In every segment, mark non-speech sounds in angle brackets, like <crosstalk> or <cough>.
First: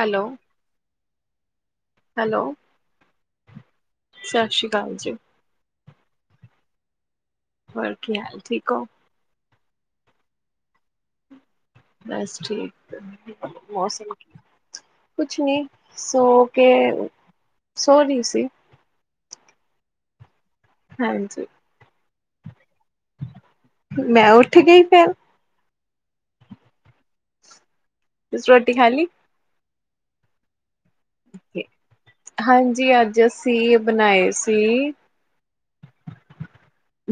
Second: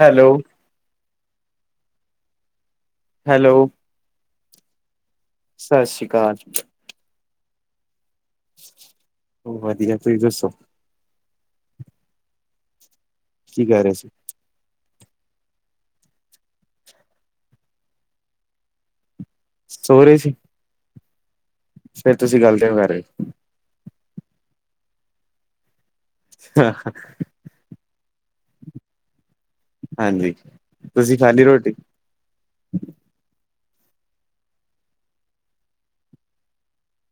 Hello hello hello ਸਤਿ ਸ਼੍ਰੀ ਅਕਾਲ ਜੀ ਸਤਿ ਸ੍ਰੀ ਅਕਾਲ <unintelligible> ਠੀਕ ਹੋ? ਉਹ ਵਧੀਆ ਤੁਸੀਂ ਦੱਸੋ ਬਸ ਠੀਕ ਕੀ ਕਰ ਰਹੇ <unintelligible> ਸੀ ਕੁਛ ਨੀ ਸੋ ਕੇ ਸੋਰੀ ਸੀ ਸੋ ਰਹੇ ਸੀ ਹਾਂਜੀ ਫੇਰ ਤੁਸੀਂ <unintelligible> ਮੈਂ ਉੱਠ ਗਈ ਫੇਰ ਹਹ ਤੁਸੀਂ ਰੋਟੀ ਖਾਲੀ ਹਾਂਜੀ ਤੁਸੀਂ ਖਾ ਲਈ ਰੋਟੀ ਸੀ ਬਣਾਏ ਸੀ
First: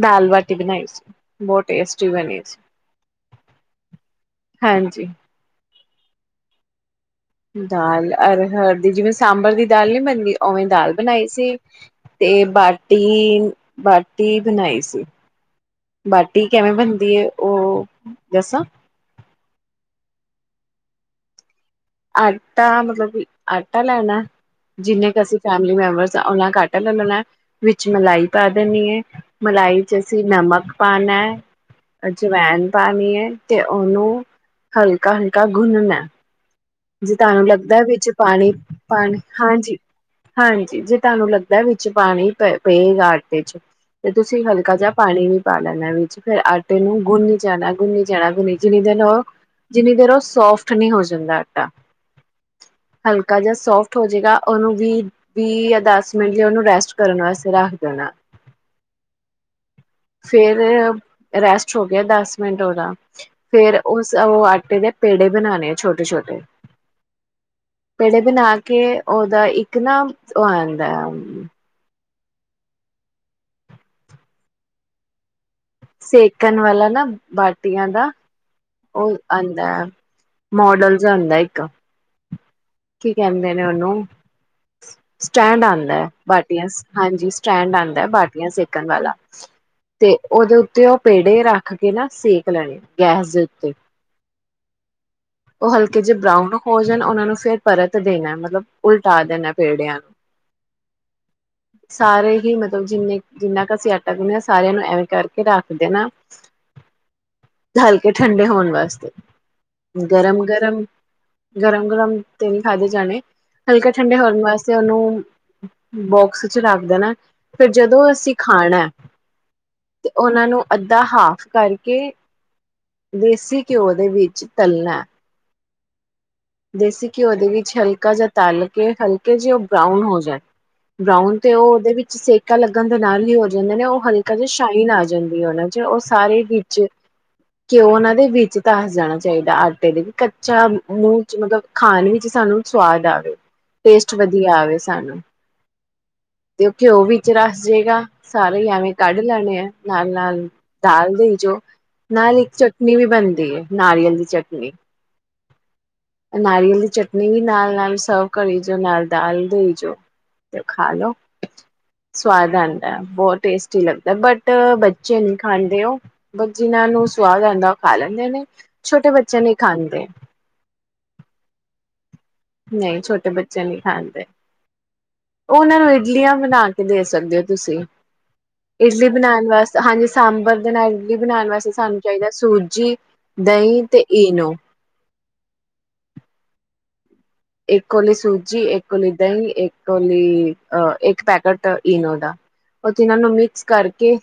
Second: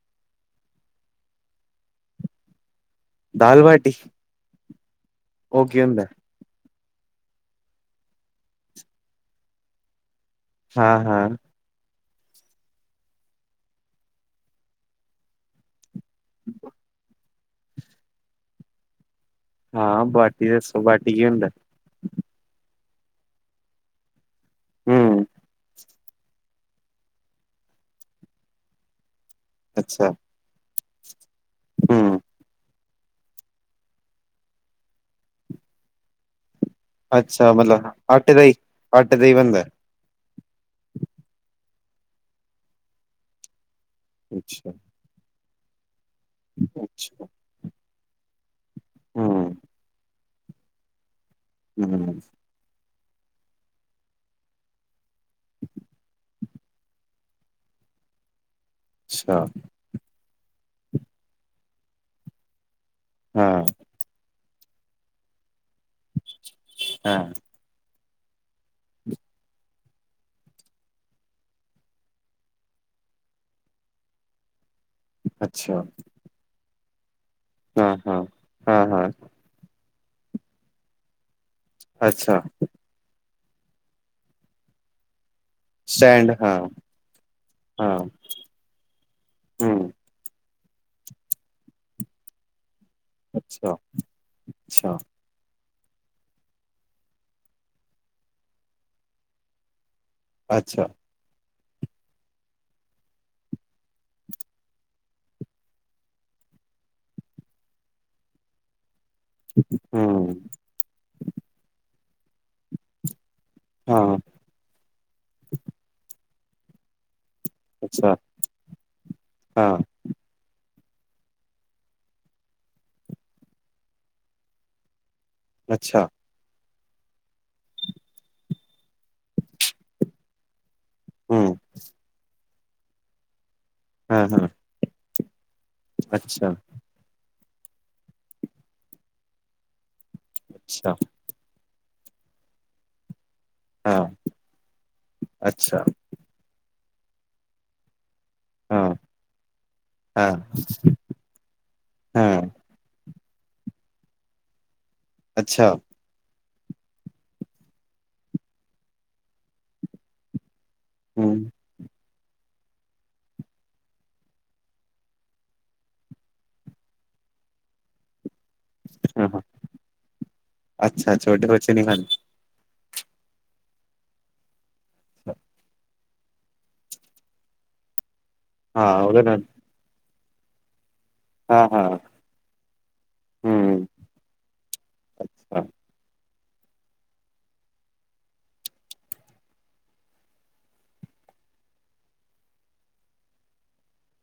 ਦਾਲ ਬਾਟੀ ਬਣਾਈ ਸੀ ਬਹੁਤ ਟੇਸਟੀ ਬਣੀ ਸੀ ਦਾਲ ਬਾਟੀ ਹਾਂਜੀ ਉਹ ਕੀ ਹੁੰਦਾ? ਦਾਲ ਹਰ ਹਰ ਦੀ ਜਿਵੇਂ ਸਾਂਬਰ ਦੀ ਦਾਲ ਨਹੀਂ ਬਣਦੀ ਉਵੇਂ ਦਾਲ ਹਾਂ ਬਣਾਈ ਹਾਂ ਸੀ ਤੇ ਬਾਟੀ ਬਾਟੀ ਬਣਾਈ ਸੀ ਬਾਟੀ ਕਿਵੇਂ ਬਣਦੀ ਉਹ ਦੱਸਾਂ ਹਾਂ ਬਾਟੀ ਦੱਸੋ ਬਾਟੀ ਕੀ ਹੁੰਦਾ ਆਟਾ ਮਤਲਬ ਕਿ ਆਟਾ ਲੈਣਾ ਜਿੰਨੇ ਕੁ ਹਮ ਅਸੀਂ ਫੈਮਿਲੀ ਮੈਂਬਰ ਓਨਾ ਕਿ ਆਟਾ ਲੈ ਲੈਣਾ ਵਿੱਚ ਮਲਾਈ ਪਾ ਦੇਣੀ ਹੈ ਮਲਾਈ ਚ ਅੱਛਾ ਅਸੀਂ ਨਮਕ ਪਾਨ ਹੈ। ਹਮ ਅੱਛਾ ਵੈਨ। ਪਾਣੀ ਐ ਤੇ ਉਹਨੂੰ ਹਲਕਾ ਹਲਕਾ ਗੁੰਨਣਾ ਐ। ਜੇ ਤੁਹਾਨੂੰ ਅੱਛਾ ਲੱਗਦਾ ਐ ਮਤਲਬ ਵਿੱਚ ਆਟੇ ਦਾ ਪਾਣੀ ਹੀ ਆਟੇ ਪਾਣੀ ਦਾ ਹੀ ਬਣਦਾ ਹਾਂਜੀ। ਹਾਂਜੀ ਜੇ ਤੁਹਾਨੂੰ ਲੱਗਦਾ ਐ ਵਿੱਚ ਪਾਣੀ ਪਏਗਾ ਆਟੇ ਚ। ਤੇ ਤੁਸੀਂ ਅੱਛਾ ਹਲਕਾ ਜਿਹਾ ਪਾਣੀ ਵੀ ਪਾ ਲੈਣਾ ਵੀ ਫਿਰ ਆਟੇ ਨੂੰ ਅੱਛਾ ਗੁੰਨੀ ਜਾਣਾ। ਗੁੰਨੀ ਜਾਣਾ ਗੁੰਨੀ ਜਿਨੀ ਦੇਰ ਨੂੰ ਉਹ ਹਮ ਜਿਨੀ ਦੇਰ ਉਹ ਸੋਫਟ ਨਹੀਂ ਹੋ ਜਾਂਦਾ। ਆਟਾ ਹੂੰ। ਹਲਕਾ ਜਿਹਾ ਸੋਫਟ ਹੋ ਜਾਏਗਾ। ਉਹਨੂੰ ਵੀਹ ਵੀਹ ਜਾਂ ਦਸ ਮਿੰਟ ਲਈ ਉਹਨੂੰ ਰੈਸਟ ਕਰਨ ਵਾਸਤੇ ਰੱਖ ਦੇਣਾ। ਅੱਛਾ। ਫੇਰ ਰੈਸਟ ਹੋ ਗਿਆ, ਦਸ ਮਿੰਟ ਉਹਦਾ। ਹਾਂ ਫੇਰ ਉਸ ਉਹ ਟੇ ਦੇ ਪੇੜੇ ਬਣਾਉਣੇ ਆ ਛੋਟੇ-ਛੋਟੇ। ਹਾਂ। ਪੇੜੇ ਬਣਾ ਕੇ ਉਹਦਾ ਇੱਕ ਨਾ ਉਹ ਆਉਂਦਾ ਐ। ਅੱਛਾ ਸੇਕਣ ਵਾਲਾ ਹਨਾਂ। ਬਾਟੀਆਂ ਹਾਂ ਦਾ। ਹਾਂ ਹਾਂ ਹਾਂ ਉਹ ਆਉਂਦਾ। ਮੋਡਲ ਆਉਦਾ ਇੱਕ। ਅੱਛਾ। ਕੀ ਕਹਿੰਦੇ ਨੇ ਉਹਨੂੰ। ਸਟੈਂਡ ਆਉਂਦਾ ਐ, ਸਟੈਂਡ ਹਾਂ ਬਾਟੀਆਂ ਹਾਂਜੀ ਸਟੈਂਡ ਹਾਂ ਆਉਂਦਾ ਐ, ਬਾਟੀਆਂ ਸੇਕਣ ਵਾਲਾ ਹਮ ਤੇ ਉਹਦੇ ਉਹ ਤੇ ਉਹ ਪੇੜੇ ਰੱਖ ਕੇ ਨਾ ਸੇਕ ਲੈਣੇ ਗੈਸ ਦੇ ਉੱਤੇ ਅੱਛਾ ਅੱਛਾ। ਉਹ ਹਲਕੇ ਜਿਹੇ ਬਰਾਊਨ ਹੋ ਜਾਣ ਉਹਨਾਂ ਨੂੰ ਫਿਰ ਪਰਤ ਦੇਣਾ ਮਤਲਬ ਉਲਟਾ ਦੇਣਾ ਪੇੜਿਆਂ ਨੂੰ। ਅੱਛਾ। ਸਾਰੇ ਹੀ ਮਤਲਬ ਜਿੰਨੇ ਜਿੰਨਾ ਕੁ ਅਸੀਂ ਆਟਾ ਗੁੰਨਿਆ, ਸਾਰਿਆਂ ਨੂੰ ਐਵੇਂ ਕਰਕੇ ਰੱਖ ਦੇਣਾ, ਹਲਕੇ ਠੰਡੇ ਹੋਣ ਵਾਸਤੇ। ਗਰਮ-ਗਰਮ ਗਰਮ-ਗਰਮ ਤੇ ਨਹੀਂ ਖਾਦੇ ਜਾਣੇ। ਹਲਕੇ ਠੰਡੇ ਹੋਰਨ ਵਾਸਤੇ ਉਹਨੂੰ ਬਹੁਤ ਬਸ ਚ ਰੱਖਦੇ ਨਾ। ਫਿਰ ਜਦੋਂ ਅਸੀਂ ਖਾਣਾ ਤੇ ਉਹਨਾਂ ਨੂੰ ਅੱਧਾ ਹਾਫ ਕਰਕੇ। ਦੇਸੀ ਘਿਓ ਦੇ ਵਿੱਚ ਤਲਣਾ। ਅੱਛਾ। ਦੇਸੀ ਘਿਓ ਦੇ ਵਿੱਚ ਹਲਕਾ ਜਾਂ ਤਲ ਕੇ, ਹਲਕੇ ਜਿ ਉਹ ਬਰਾਊਨ ਹੋ ਜਾਏ। ਬਰਾਊਨ ਤੇ ਉਹ ਉਹਦੇ ਵਿੱਚ ਸੇਕ ਪਤਾ ਲੱਗਣ ਦੇ ਨਾਲ ਹੀ ਓਹ ਜਾਂਦੇ ਨੇ ਉਹ ਹਲਕਾ ਜ ਸ਼ਾਈਨ ਆ ਜਾਏ। ਉਹਨਾਂ ਚ ਉਹ ਸਾਰੇ ਵਿੱਚ ਘਿਓ ਉਹਨਾਂ ਦੇ ਵਿੱਚ ਤਾਂ ਜਾਣਾ ਚਾਹੀਦਾ, ਆਟੇ ਦੇ ਵੀ। ਕੱਚਾ ਨੂੰ ਖਾਣ ਵਿੱਚ ਸਾਨੂੰ ਸਵਾਦ ਆਵੇ। ਟੇਸਟ ਵਧੀਆ ਆਵੇ ਸਾਨੂੰ, ਤੇ ਘਿਓ ਵਿੱਚ ਰਸ ਜੇਗਾ। ਸਾਰੇ ਈ ਐਵੇਂ ਕੱਢ ਲੈਣੇ ਆ, ਨਾਲ-ਨਾਲ ਦਾਲ ਦੇ ਵਿੱਚੋ, ਨਾਲ ਇੱਕ ਚਟਨੀ ਵੀ ਬਣਦੀ ਤੇ ਨਾਰੀਅਲ ਦੀ ਚਟਨੀ। ਅੱਛਾ। ਨਾਰੀਅਲ ਦੀ ਚਟਨੀ ਵੀ ਨਾਲ-ਨਾਲ ਸਰਵ ਕਰੀ ਜਾਓ, ਨਾਲ ਦਾਲ ਦੇਈ ਜਾਓ। ਤੇ ਖਾ ਲਓ। ਹੂੰ ਸਵਾਦ ਆਉਂਦਾ ਬਹੁਤ ਟੇਸਟੀ ਲੱਗਦਾ, ਬਟ ਬੱਚੇ ਨਹੀਂ ਖਾਂਦੇ, ਉਹ ਬੱਚਿਆਂ ਨੂੰ ਸਵਾਦ ਆਉਂਦਾ ਉਹ ਖਾ ਲੈਂਦੇ ਨੇ। ਛੋਟੇ ਹਾਂ ਬੱਚੇ ਨਹੀਂ ਖਾਂਦੇ। ਅੱਛਾ, ਛੋਟੇ ਬੱਚੇ ਨੀ ਖਾਂਦੇ। ਨਹੀਂ ਛੋਟੇ ਬੱਚੇ ਨਹੀਂ ਖਾਂਦੇ। ਉਹ ਉਹਨਾਂ ਨੂੰ ਇ ਇਡਲੀਆਂ ਬਣਾ ਕੇ ਦੇ ਸਕਦੇ ਹੋ ਤੁਸੀਂ। ਹਾਂ ਇਡਲੀ ਉਹਦੇ ਨਾਲ ਬਣਾਉਣ ਵਾਸਤੇ, ਹਾਂਜੀ। ਸਾਂਬਰ ਦੇ ਨਾਲ ਵੀ ਬਣਾਉਣ ਹਾਂ ਵਾਸਤੇ ਹਾਂ ਸਾਨੂੰ ਚਾਹੀਦਾ ਸੂਜੀ, ਦਹੀਂ ਹੂੰ ਤੇ ਈਨੋ। ਇੱਕ ਕੋਲੀ ਸੂਜੀ, ਇੱਕ ਕੋਲੀ ਦਹੀਂ, ਇੱਕ ਕੋਲੀ ਅਹ ਇੱਕ ਪੈਕੇਟ ਈਨੋ ਦਾ, ਉਹ ਤਿੰਨਾਂ ਨੂੰ ਮਿਕਸ ਕਰਕੇ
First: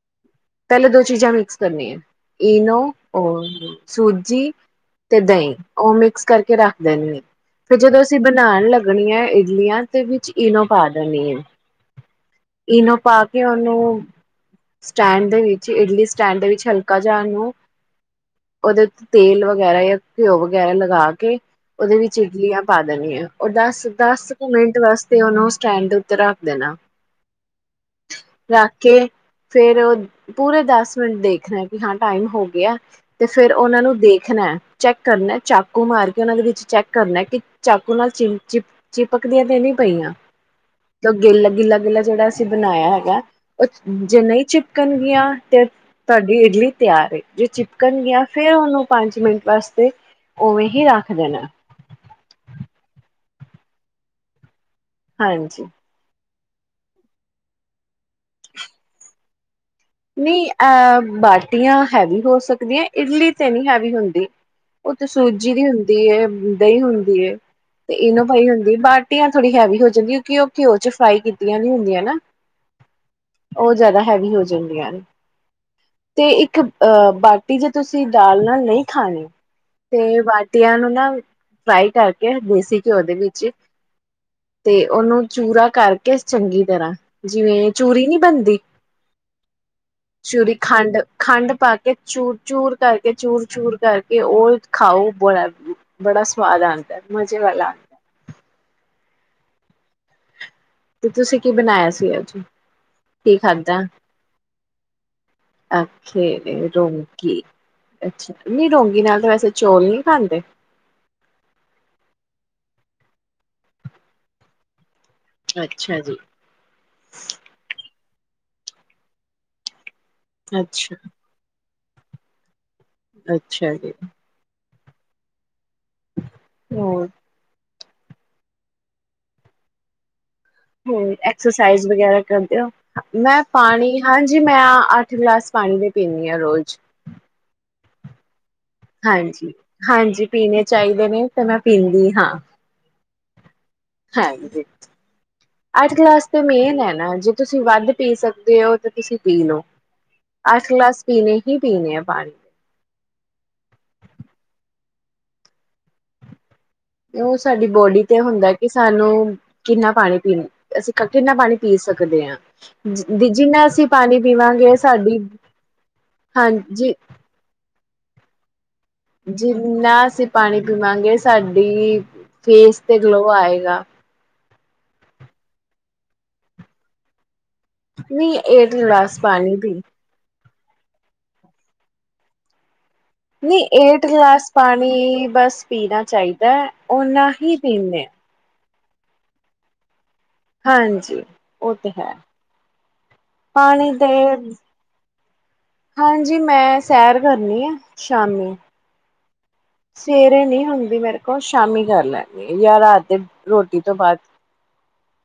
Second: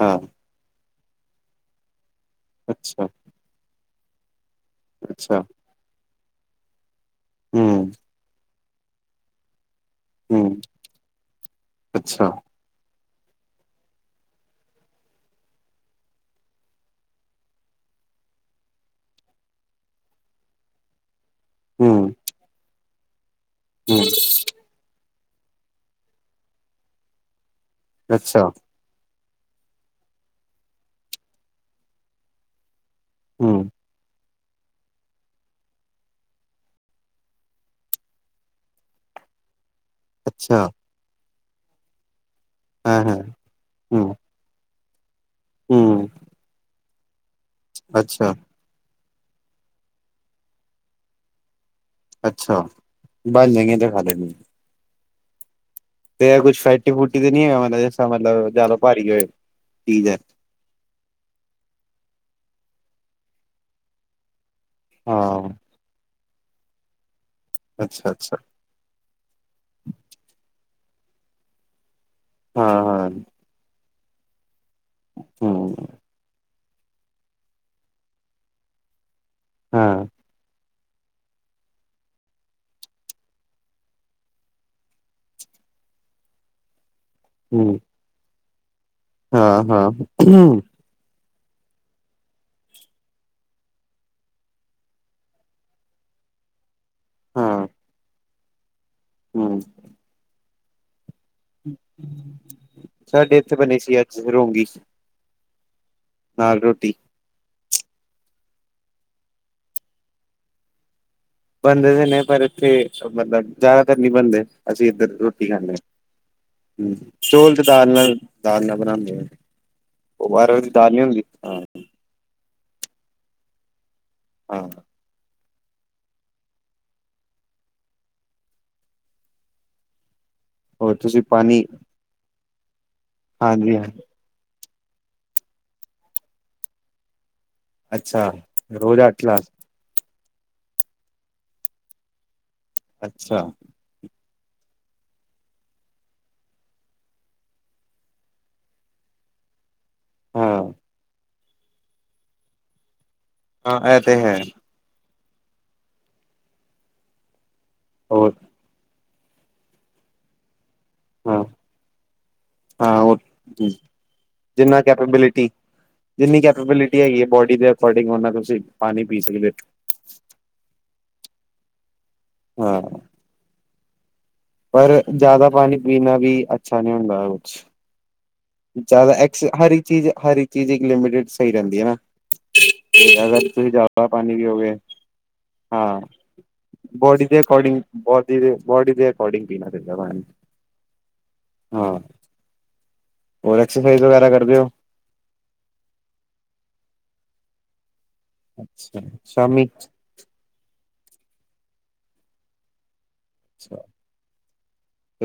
ਹਾਂ। ਪਹਿਲੇ ਦੋ ਚੀਜ਼ਾਂ ਮਿਕਸ ਕਰਨੀਆਂ। ਇਨੋ ਅੱਛਾ ਔਰ ਸੂਜੀ। ਤੇ ਅੱਛਾ ਦਹੀਂ, ਉਹ ਮਿ ਮਿਕਸ ਕਰਕੇ ਰੱਖਦੇ ਨੇ। ਫਿਰ ਹੂੰ ਜਦੋਂ ਅਸੀਂ ਬਣਾਣ ਲੱਗ ਘਣੀਆਂ ਇਡਲੀਆਂ ਦੇ ਵਿੱਚ ਹੂੰ ਇਨੋ ਪਾ ਦੇਨੀ ਏ ਅੱਛਾ ਇਨੋ ਪਾ ਕੇ ਉਹਨੂੰ, ਸਟੈਂਡ ਦੇ ਵਿੱਚ ਇਡਲੀ ਸਟੈਂਡ ਦੇ ਵਿੱਚ ਹਲਕਾ ਜਾ ਇਹਨੂੰ, ਉਹਦੇ ਤੇ ਤੇਲ ਵਗੈਰਾ ਯਾ ਘਿਓ ਵਗੈਰਾ ਲਗਾ ਕੇ ਹੂੰ। ਉਹਦੇ ਵਿੱਚ ਇਡਲੀਆਂ ਪਾ ਦੇਣੀ ਆ। ਉਹ ਦਸ ਹੂੰ ਦਸ ਕੁ ਮਿੰਟ ਵਾਸਤ ਤੇ ਉਹਨੂੰ ਸਟੈਂਡ ਉੱਤੇ ਰੱਖ ਦੇਣਾ। ਅੱਛਾ ਰਖ ਕੇ ਫੇਰ ਪੂਰੇ ਦਸ ਮਿੰਟ ਦੇਖਣਾ ਕਿ ਹਾਂ ਟਾਈਮ ਹੋ ਗਿਆ। ਤੇ ਫੇਰ ਹੂੰ ਉਹਨਾ ਨੂੰ ਦੇਖ ਦੇਣਾ। ਚੈਕ ਕਰਨਾ, ਚਾਕੂ ਮਾਰ ਕੇ ਉਹਨਾ ਦੇ ਵਿੱਚ ਚੈਕ ਕਰਨਾ ਕਿ ਚਾਕੂ ਨਾਲ ਚਿਮ ਚਿਪ ਚਿਪਕਦੀਆਂ ਦੇ ਤੇ ਨਹੀਂ। ਪਈਆਂ ਅੱਛਾ <inaudible> ਗਿੱਲ, ਗਿੱਲਾਗਿੱਲਾ ਜਿਹੜਾ ਬਣਾਇਆ ਹਾਂ ਹਾਂ ਹੈਗਾ। ਉਹ ਹੂੰ ਜੇ ਨਹੀਂ ਚਿਪ ਕੰੰਗੀਆਂ। ਤੇ ਹੂੰ ਤੁਹਾਡੀ ਇਡਲੀ ਤਿਆਰ ਏ। ਜੋ ਚਿਪਕਣ ਗਿਆ ਅੱਛਾ ਫੇਰ ਉਹਨੂੰ ਪੰਜ ਮਿੰਟ ਵਾਸਤੇ ਉਵੇਂ ਹੀ ਰੱਖ ਦੇਣਾ। ਅੱਛਾ ਬਾਲ ਲਗੇ ਤੇ ਖਾੇ <unintelligible> ਹਾਂਜੀ। ਤੇ ਕੁਛ ਫੈਟੀ ਫੂਟੀ ਤੇ ਨੀ ਹੈ ਮਾੜਾ ਜਾ ਜਿਸ ਤ ਮਤਲਬ ਜਿਆਦਾ ਭਾਰੀ ਹੋਏ। ਚੀਜ਼ ਹੈ ਨਹੀਂ ਇਹ ਬਾਟੀਆਂ ਹੈਵੀ ਹੋ ਸਕ ਦੀਆ। ਇਡਲੀ ਤੇ ਨਹੀਂ ਹੈਵੀ ਹੁੰਦੀ। ਉਹ ਤੇ ਹਾਂ, ਸੂਜੀ ਦੀ ਹੁੰਦੀ ਏ। ਦਹੀਂ ਹੁੰਦੀ ਏ। ਤੇ ਇਨੋ ਅੱਛਾ-ਅੱਛਾ, ਪਾਈ ਹੁੰਦੀ, ਬਾਟੀਆਂ ਥੋੜ੍ਹੀ ਹੈਵੀ ਹੋ ਜਾਂਦੀ ਕਿਉਂਕਿ ਉਹ ਘਿਓ ਚ ਫਰਾਈ ਕੀਤੀਆਂ ਨੀ ਹੁੰਦੀਆਂ ਨਾ। ਹਾਂ-ਹਾਂ, ਉਹ ਜ਼ਿਆਦਾ ਹੈਵੀ ਹੋ ਜਾਣ ਦਿਆ। ਹੂੰ, ਤੇ ਇੱਕ ਅਹ ਬਾਟੀ ਜੇ ਤੁਸੀਂ ਦਾਲ ਨਾਲ ਨਹੀਂ ਖਾਨੀਂ ਹਾਂ, ਤੇ ਬਾਟੀਆਂ ਨੂੰ ਫਰਾਈ ਕਰਕੇ ਦੇਸੀ ਘਿਓ ਦੇ ਵਿੱਚ ਤੇ ਉਹਨੂੰ ਚੂਰਾ ਕਰਕੇ ਚੰਗੀ ਤਰ੍ਹਾਂ ਜਿਵੇਂ ਚੂਰੀ ਨੀ ਬਣਦੀ ਹਾਂ ਹਾਂ ਚੂਰੀ ਖੰਡ ਖੰਡ ਪਾਕੇ ਚ ਚੂਰ ਕਰਕੇ ਚੂਰ ਚੂਰ ਕਰਕੇ ਉਹ ਖਾਓ ਬੜਾ ਬੜਾ ਸਵਾਦ ਆਉਂਦਾ ਮਜ਼ੇ ਵਾਲਾ ਆ ਹਮ ਤੇ ਤੁਸੀਂ ਕੀ ਬਣਾਇਆ ਸੀ ਅੱਜ ਕੀ ਸਾਡੇ ਖਾ ਇੱਥੇ ਦਾ ਬਣੀ ਸੀ ਅੱਜ ਰੋਂਗੀ ਅੱਛਾ ਨਾਲ ਨ ਰੋਟੀ। ਰੋਂਗੀ ਨਾਲ ਵੈਸੇ ਚੌਲ ਨਹੀਂ ਖਾਂਦੇ ਇੱਧਰ ਰੋਟੀ ਖਾਂਦੇ ਹ ਅੱਛਾ ਜੀ ਹ ਚੋਲ ਤੇ ਦਾਲ ਨਾਲ ਦਾਲ ਨਾਲ਼ ਬਣਾਦੇ ਉਹਾਰ ਉਹ ਦੀ ਦਾਲ ਅੱਛਾ ਨੀ ਹੁੰਦੀ ਹ ਅੱਛਾ ਜੀ ਹਾਂ ਹੋਰ ਹੋਰ ਹਮ ਤੁਸੀਂ ਪਾਣੀ ਐਕਸਰਸਾਈਜ਼ ਵਗੈਰਾ ਕਰਦੇਓ ਮੈਂ ਹਾਂਜੀ ਹਾਂ ਪਾਣੀ ਹਾਂਜੀ ਮੈਂ ਅੱਠ ਗਲਾਸ ਪਾਣੀ ਦੇ ਪੀਦੀ ਹਾਂ ਰੋਜ਼ ਅੱਛਾ ਰੋਜ਼ ਅੱਠ ਗਲਾਸ ਹਾਂਜੀ ਹਾਂਜੀ ਪੀਣੇ ਚਾਹੀਦੇ ਨੇ ਤੇ ਮੈਂ ਪੀਂਦੀ ਹਾਂ ਅੱਛਾ ਹੈ ਜ ਅੱਠ ਕਲਾਸ ਤੇ ਮੇਨ ਹੈ ਨਾ ਜੇ ਤੁਸੀਂ ਵੱਧ ਪੀ ਸਕਦੇ ਹੋ ਤਾਂ ਤੁਸੀਂ ਪੀ ਲਓ ਅੱਠ ਹਾਂ, ਗਲਾਸ ਪੀਣੇ ਕੀ ਪੀਣੇ ਆ ਪਾਣੀ ਹਾਂ ਇਹ ਤੇ ਹੈ ਇਹੋ ਸਾਡੀ ਬੋਡੀ ਤੇ ਹੋਰ ਹੁੰਦਾ ਕਿ ਸਾਨੂੰ ਕਿੰਨਾ ਪਾਣੀ ਪੀਣੇ ਅਸੀਂ ਕਿੰਨਾ ਹਾਂ, ਪਾਣੀ ਪੀ ਸਕਦੇ ਹਾਂ, ਹਾਂ ਹੋਰ ਜਿਨ੍ਹਾਂ ਅਸੀਂ ਪਾਣੀ ਪੀਵਾਂਗੇ, ਜਿੰਨਾ ਸਾਡੀ ਕੈਪੇਬਿਲਿਟੀ ਹਾਂਜੀ ਫਟਿੰਗ ਹਨਾ ਤੁਸੀਂ ਪਾਣੀ ਪੀ ਸਕਦੇ ਜਿੰਨਾਸੀ ਪਾਣੀ ਪੀ ਵਾਂਗੇ ਸਾਡੀ ਹੋ। ਫੇਸ ਤੇ ਹਾਂ ਗਲੋ ਆਏਗਾ ਪਰ ਜ਼ਿਆਦਾ ਪਾਣੀ ਪੀਣਾ ਵੀ ਅੱਛਾ ਨਹੀਂ ਹੁੰਦਾ ਕੁਝ ਨਹੀਂ ਏਟ ਜ਼ਿਆਦਾ ਗਲਾਸ ਐਕਸ ਪਾਣੀ ਹਰ ਪੀ ਇੱਕ ਚੀਜ਼ ਹਰ ਇੱਕ ਚੀਜ਼ ਇੱਕ ਲਿਮਟ ਸਹੀ ਰਹਿੰਦੀ ਹੈ ਨਾ ਅਗਰ ਨਹੀਂ ਤੁਸੀਂ ਏਟ ਜ਼ਿਆਦਾ ਪਾਣੀ ਗਲਾਸ ਪੀਓਗੇ ਪਾਣੀ ਬਸ ਹਾਂ ਪੀਣਾ ਚਾਹੀਦਾ ਹੈ ਬੋਡੀ ਉਹਨਾਂ ਦੇ ਹੀ ਅਕੋਰਡਿੰਗ ਪੀਂਦੇ ਹ ਬੋਡੀ ਦੇ ਬੋਡੀ ਦੇ ਅਕੋਡਿੰਗ ਪੀਣਾ ਚਾਹੀਦਾ ਹਾਂਜੀ ਉਹ ਤੇ ਹਾਂ ਹੈ ਹੋਰ ਪਾਣੀ ਐਕਸਰਸਾਈਜ਼ ਦੇ ਵਗੈਰਾ ਕਰਦੇ ਹੋ ਹਾਂਜੀ ਮੈਂ ਸੈਰ ਕਰਨੀ ਆ ਸ਼ਾਮੀ ਅੱਛਾ ਸ਼ਾਮੀ ਸਵੇਰੇ ਨੀ ਹੁੰਦੀ ਵੀ ਮੇਰੇ ਕੋਲ ਸ਼ਾਮੀ ਕਰ ਲੈਂਦੀ ਆ ਜਾਂ ਰਾਤ ਦੇ ਰੋਟੀ ਤੋਂ ਬਾਅਦ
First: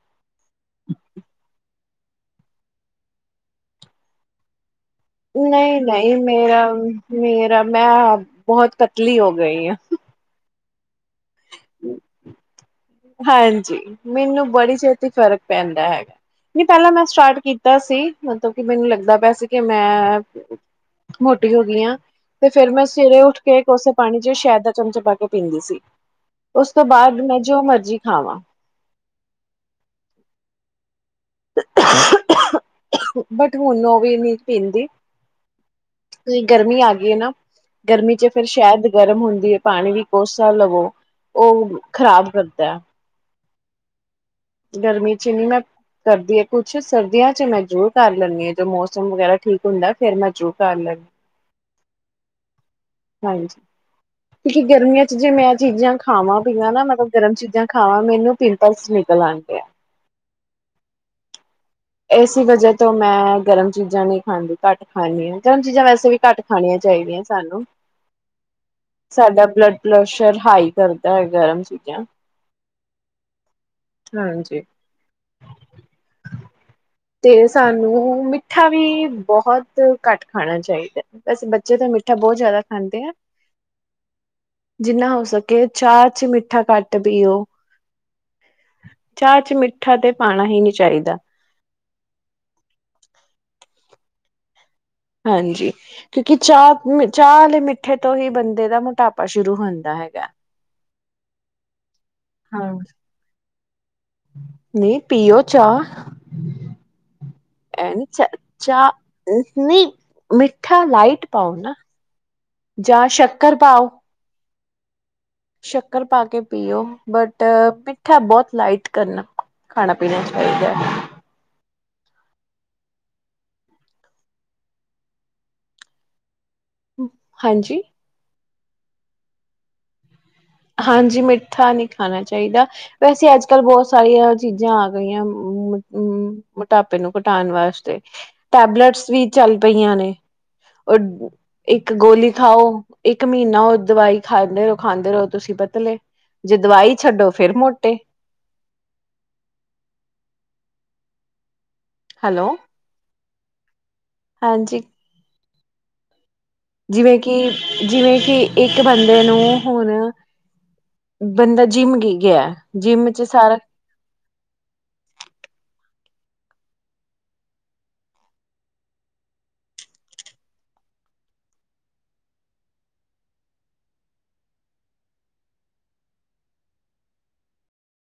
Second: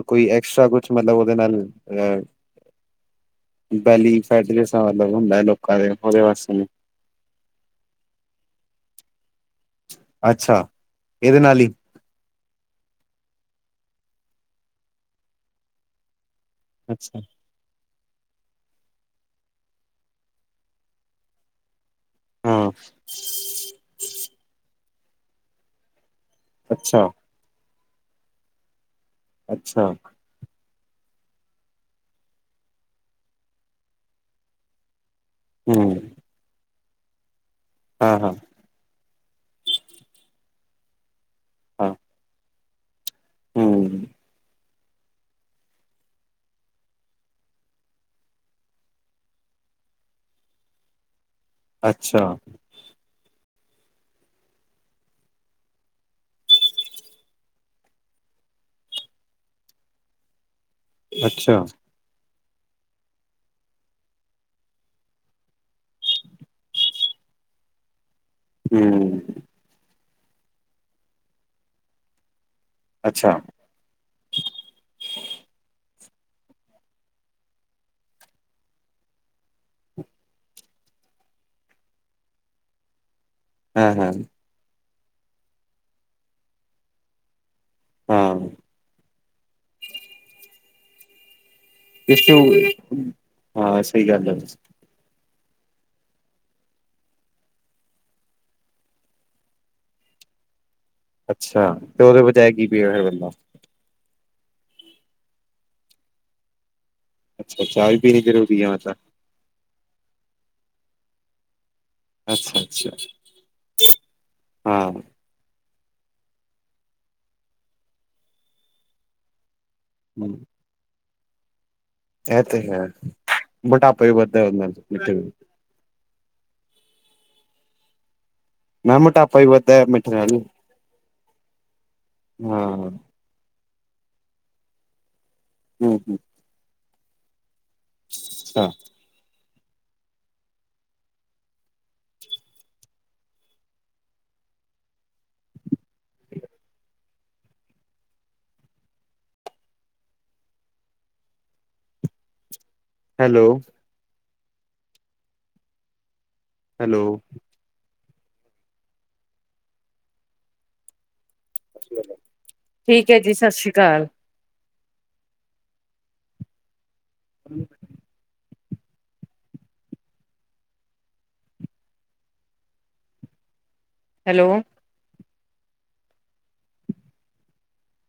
ਕੋਈ ਐਕਸਟਰਾ ਕੁਛ ਮਤਲਬ ਉਹਦੇ ਨਾਲ ਅ ਬੈਲੀ ਫੇਟਨਸ ਨਹੀਂ ਨਹੀਂ ਮੇਰਾ ਮੇਰਾ ਮੈਂ ਬਹੁਤ ਪਤਲੀ ਹੋ ਗਈ ਹਾਂ ਅੱਛਾ ਇਹਦੇ ਨਾਲ ਹੀ ਹਾਂਜੀ ਮੈਨੂੰ ਬੜੀ ਛੇਤੀ ਫ਼ਰਕ ਪੈਂਦਾ ਹੈਗਾ ਨਹੀਂ ਪਹਿਲਾਂ ਮੈਂ ਅੱਛਾ ਸਟਾਰਟ ਕੀਤਾ ਸੀ ਮਤਲਬ ਕਿ ਮੈਨੂੰ ਲੱਗਦਾ ਪਿਆ ਸੀ ਕਿ ਮੈਂ ਮੋਟੀ ਹੋ ਗਈ ਹਾਂ ਤੇ ਫੇਰ ਹਾਂ ਮੈਂ ਸਵੇਰੇ ਉੱਠ ਕੇ ਕੋਸੇ ਪਾਣੀ ਚ ਸ਼ਹਿਦ ਚਮਚੇ ਪਾ ਕੇ ਪੀਂਦੀ ਸੀ ਉਸ ਤੋਂ ਅੱਛਾ ਬਾਅਦ ਮੈਂ ਜੋ ਮਰਜ਼ ਜੀ ਖਾਵਾਂ ਅੱਛਾ ਬਟ ਹੁਣ ਉਹ ਵੀ ਨਹੀਂ ਪੀਂਦੀ ਫੇਰ ਗਰਮੀ ਆ ਗਈ ਨਾ ਗਰਮੀ ਚ ਫ਼ਿਰ ਸ਼ਾਇਦ ਗਰਮ ਹੁੰਦੀ ਹੈ ਪਾਣੀ ਵੀ ਕੋਸਾ ਲਵੋ ਉਹ ਖ਼ਰਾਬ ਕਰ <unintelligible> ਹਮ ਗਰਮੀ ਚ ਨਹੀਂ ਮੈਂ ਕਰਦੀ ਕੁਛ ਸਰਦੀਆਂ ਚ ਮੈਂ ਜ਼ਰੂਰ ਕਰ ਲੈਂਦੀ ਹਾਂ ਜਦੋਂ ਮੌਸਮ ਵਗੈਰਾ ਠੀਕ ਹੁੰਦਾ ਫਿਰ ਮੈਂ ਜਰੂਰ ਕਰ ਲੈਂਦੀ ਅੱਛਾ ਕਿਉਕਿ ਗਰਮੀਆਂ ਚ ਜੇ ਮੈਂ ਚੀਜ਼ਾਂ ਖਾਵਾਂ ਪੀਵਾ ਨਾ ਮਤਲਬ ਗਰਮ ਚੀਜ਼ਾਂ ਖਾਵਾਂ ਮੈਨੂੰ ਪਿੰਪਲਸ ਨਿਕਲ ਆਂਦੇ ਅੱਛਾ ਇਸ ਵਜ੍ਹਾ ਤੋਂ ਮੈਂ ਗਰਮ ਚੀਜ਼ਾਂ ਨਹੀਂ ਖਾਂਦੀ ਘੱਟ ਖਾਂਦੀ ਆ, ਗਰਮ ਚੀਜ਼ਾਂ ਵੈਸੇ ਵੀ ਘੱਟ ਖਾਣੀਆਂ ਚਾਹੀਦੀਆਂ ਸਾਨੂੰ ਸਾਡਾ ਬਲੱਡ ਪਲਸ਼ <unintelligible> ਹਾਈ ਕਰਦਾ ਆ, ਗਰਮ ਚੀਜ਼ਾਂ ਅੱਛਾ ਹਾਂਜੀ ਤੇ ਸਾਨੂੰ ਮਿੱਠਾ ਵੀ ਬਹੁਤ ਘੱਟ ਖਾਣਾ ਚਾਹੀਦਾ, ਵੈਸੇ ਬੱਚੇ ਤਾਂ ਮਿੱਠਾ ਬਹੁਤ ਜ਼ਿਆਦਾ ਖਾਂਦੇ ਆ। ਹੈਂ ਹੈਂ ਜਿੰਨਾ ਹੋ ਸਕੇ, ਚਾਹ ਚ ਮਿੱਠਾ ਘੱਟ ਪੀਓ। ਹਾਂ ਚਾਹ ਚ ਮਿੱਠਾ ਤੇ ਪਾਉਣਾ ਹੀ ਨਹੀਂ ਚਾਹੀਦਾ। ਹਾਂ ਸਹੀ ਗੱਲ ਹੈ ਵੈਸੇ। ਹਾਂਜੀ ਕਿਉਂਕਿ ਚਾਹ ਚਾਹ ਵਾਲੇ ਮਿੱਠੇ ਤੋਂ ਹੀ ਬੰਦੇ ਦਾ ਮੋਟਾਪਾ ਸ਼ੁਰੂ ਹੁੰਦਾ ਹੈਗਾ। ਅੱਛਾ ਤੇ ਉਹਦੇ ਬਜਾਏ ਕੀ ਹਾਂ। ਪੀ ਵੇ, ਫਿਰ ਬੰਦਾ। ਨਹੀਂ ਪੀਓ ਚਾਹ ਅੱਛਾ ਚਾਹ ਐ ਵੀ ਪੀਣੀ ਚ ਜ਼ਰੂਰੀ ਹੈ ਚਾਹ ਮਤਲਬ ਨਹੀਂ ਮਿੱਠਾ ਲਾਈਟ ਪਾਓ ਨਾ। ਅੱਛਾ ਅੱਛਾ ਜਾਂ ਸ਼ੱਕਰ ਪਾਓ। ਹਾਂ ਸ਼ੱਕਰ ਪਾ ਕੇ ਪੀਓ ਬਟ, ਮਿੱਠਾ ਬਹੁਤ ਲਾਈਟ ਕਰਨਾ। ਖਾਣਾ ਪੀਣ ਹਮ, ਚਾਹੀਦਾ। ਇਹ ਤੇ ਹੈ, ਮੋਟਾਪਾ ਹੀ ਵੱਧਦਾ ਉਹਦੇ ਨਾਲ ਤੇ ਹਾਂਜੀ ਮੈ ਕਿਹਾ ਮੋਟਾਪਾ ਹੀ ਵੱਧਦਾ ਮਿੱਠੇ ਨਾਲ ਵੀ ਹਾਂਜੀ ਮਿੱਠਾ ਨਹੀਂ ਖਾਣਾ ਚਾਹੀਦਾ। ਹਾਂ ਵੈਸੇ ਅੱਜ ਕੱਲ੍ਹ ਬਹੁਤ ਸਾਰੀਆਂ ਚੀਜ਼ਾਂ ਆ ਗਈਆਂ ਹੂੰ ਹੂੰ ਮੋਟਾਪਾ ਪੇਟ ਨੂੰ ਘਟਾਉਣ ਵਾਸਤੇ। ਤੇ ਅੱਛਾ ਟੈਬਲੇਟਸ ਵੀ ਚੱਲ ਪਈਆਂ ਨੇ, ਉਹ ਇੱਕ ਗੋਲੀ ਖਾਓ ਇੱਕ ਮਹੀਨਾ ਉਹ ਦਵਾਈ ਖਾਂਦੇ ਰਹੋ ਖਾਂਦੇ ਰਹੋ ਤੁਸੀਂ ਪਤਲੇ ਜੇ ਦਵਾਈ ਛੱਡੋ ਫਿਰ ਮੋਟੇ ਹੈਲੋ ਹੈਲੋ ਹਾਂਜੀ ਹੈਲੋ ਜਿਵੇਂ ਕਿ ਜਿਵੇਂ ਕਿ ਇੱਕ ਬੰਦੇ ਨੂੰ ਹੁਣ ਬੰਦਾ ਜਿੰਮ ਗੀ ਗਿਆ, ਜਿੰਮ ਠੀਕ ਹੈ ਚ ਜੀ ਸਤਿ ਸਾਰਾ ਸ਼੍ਰੀ ਅਕਾਲ <unintelligible> ਹੈਲੋ।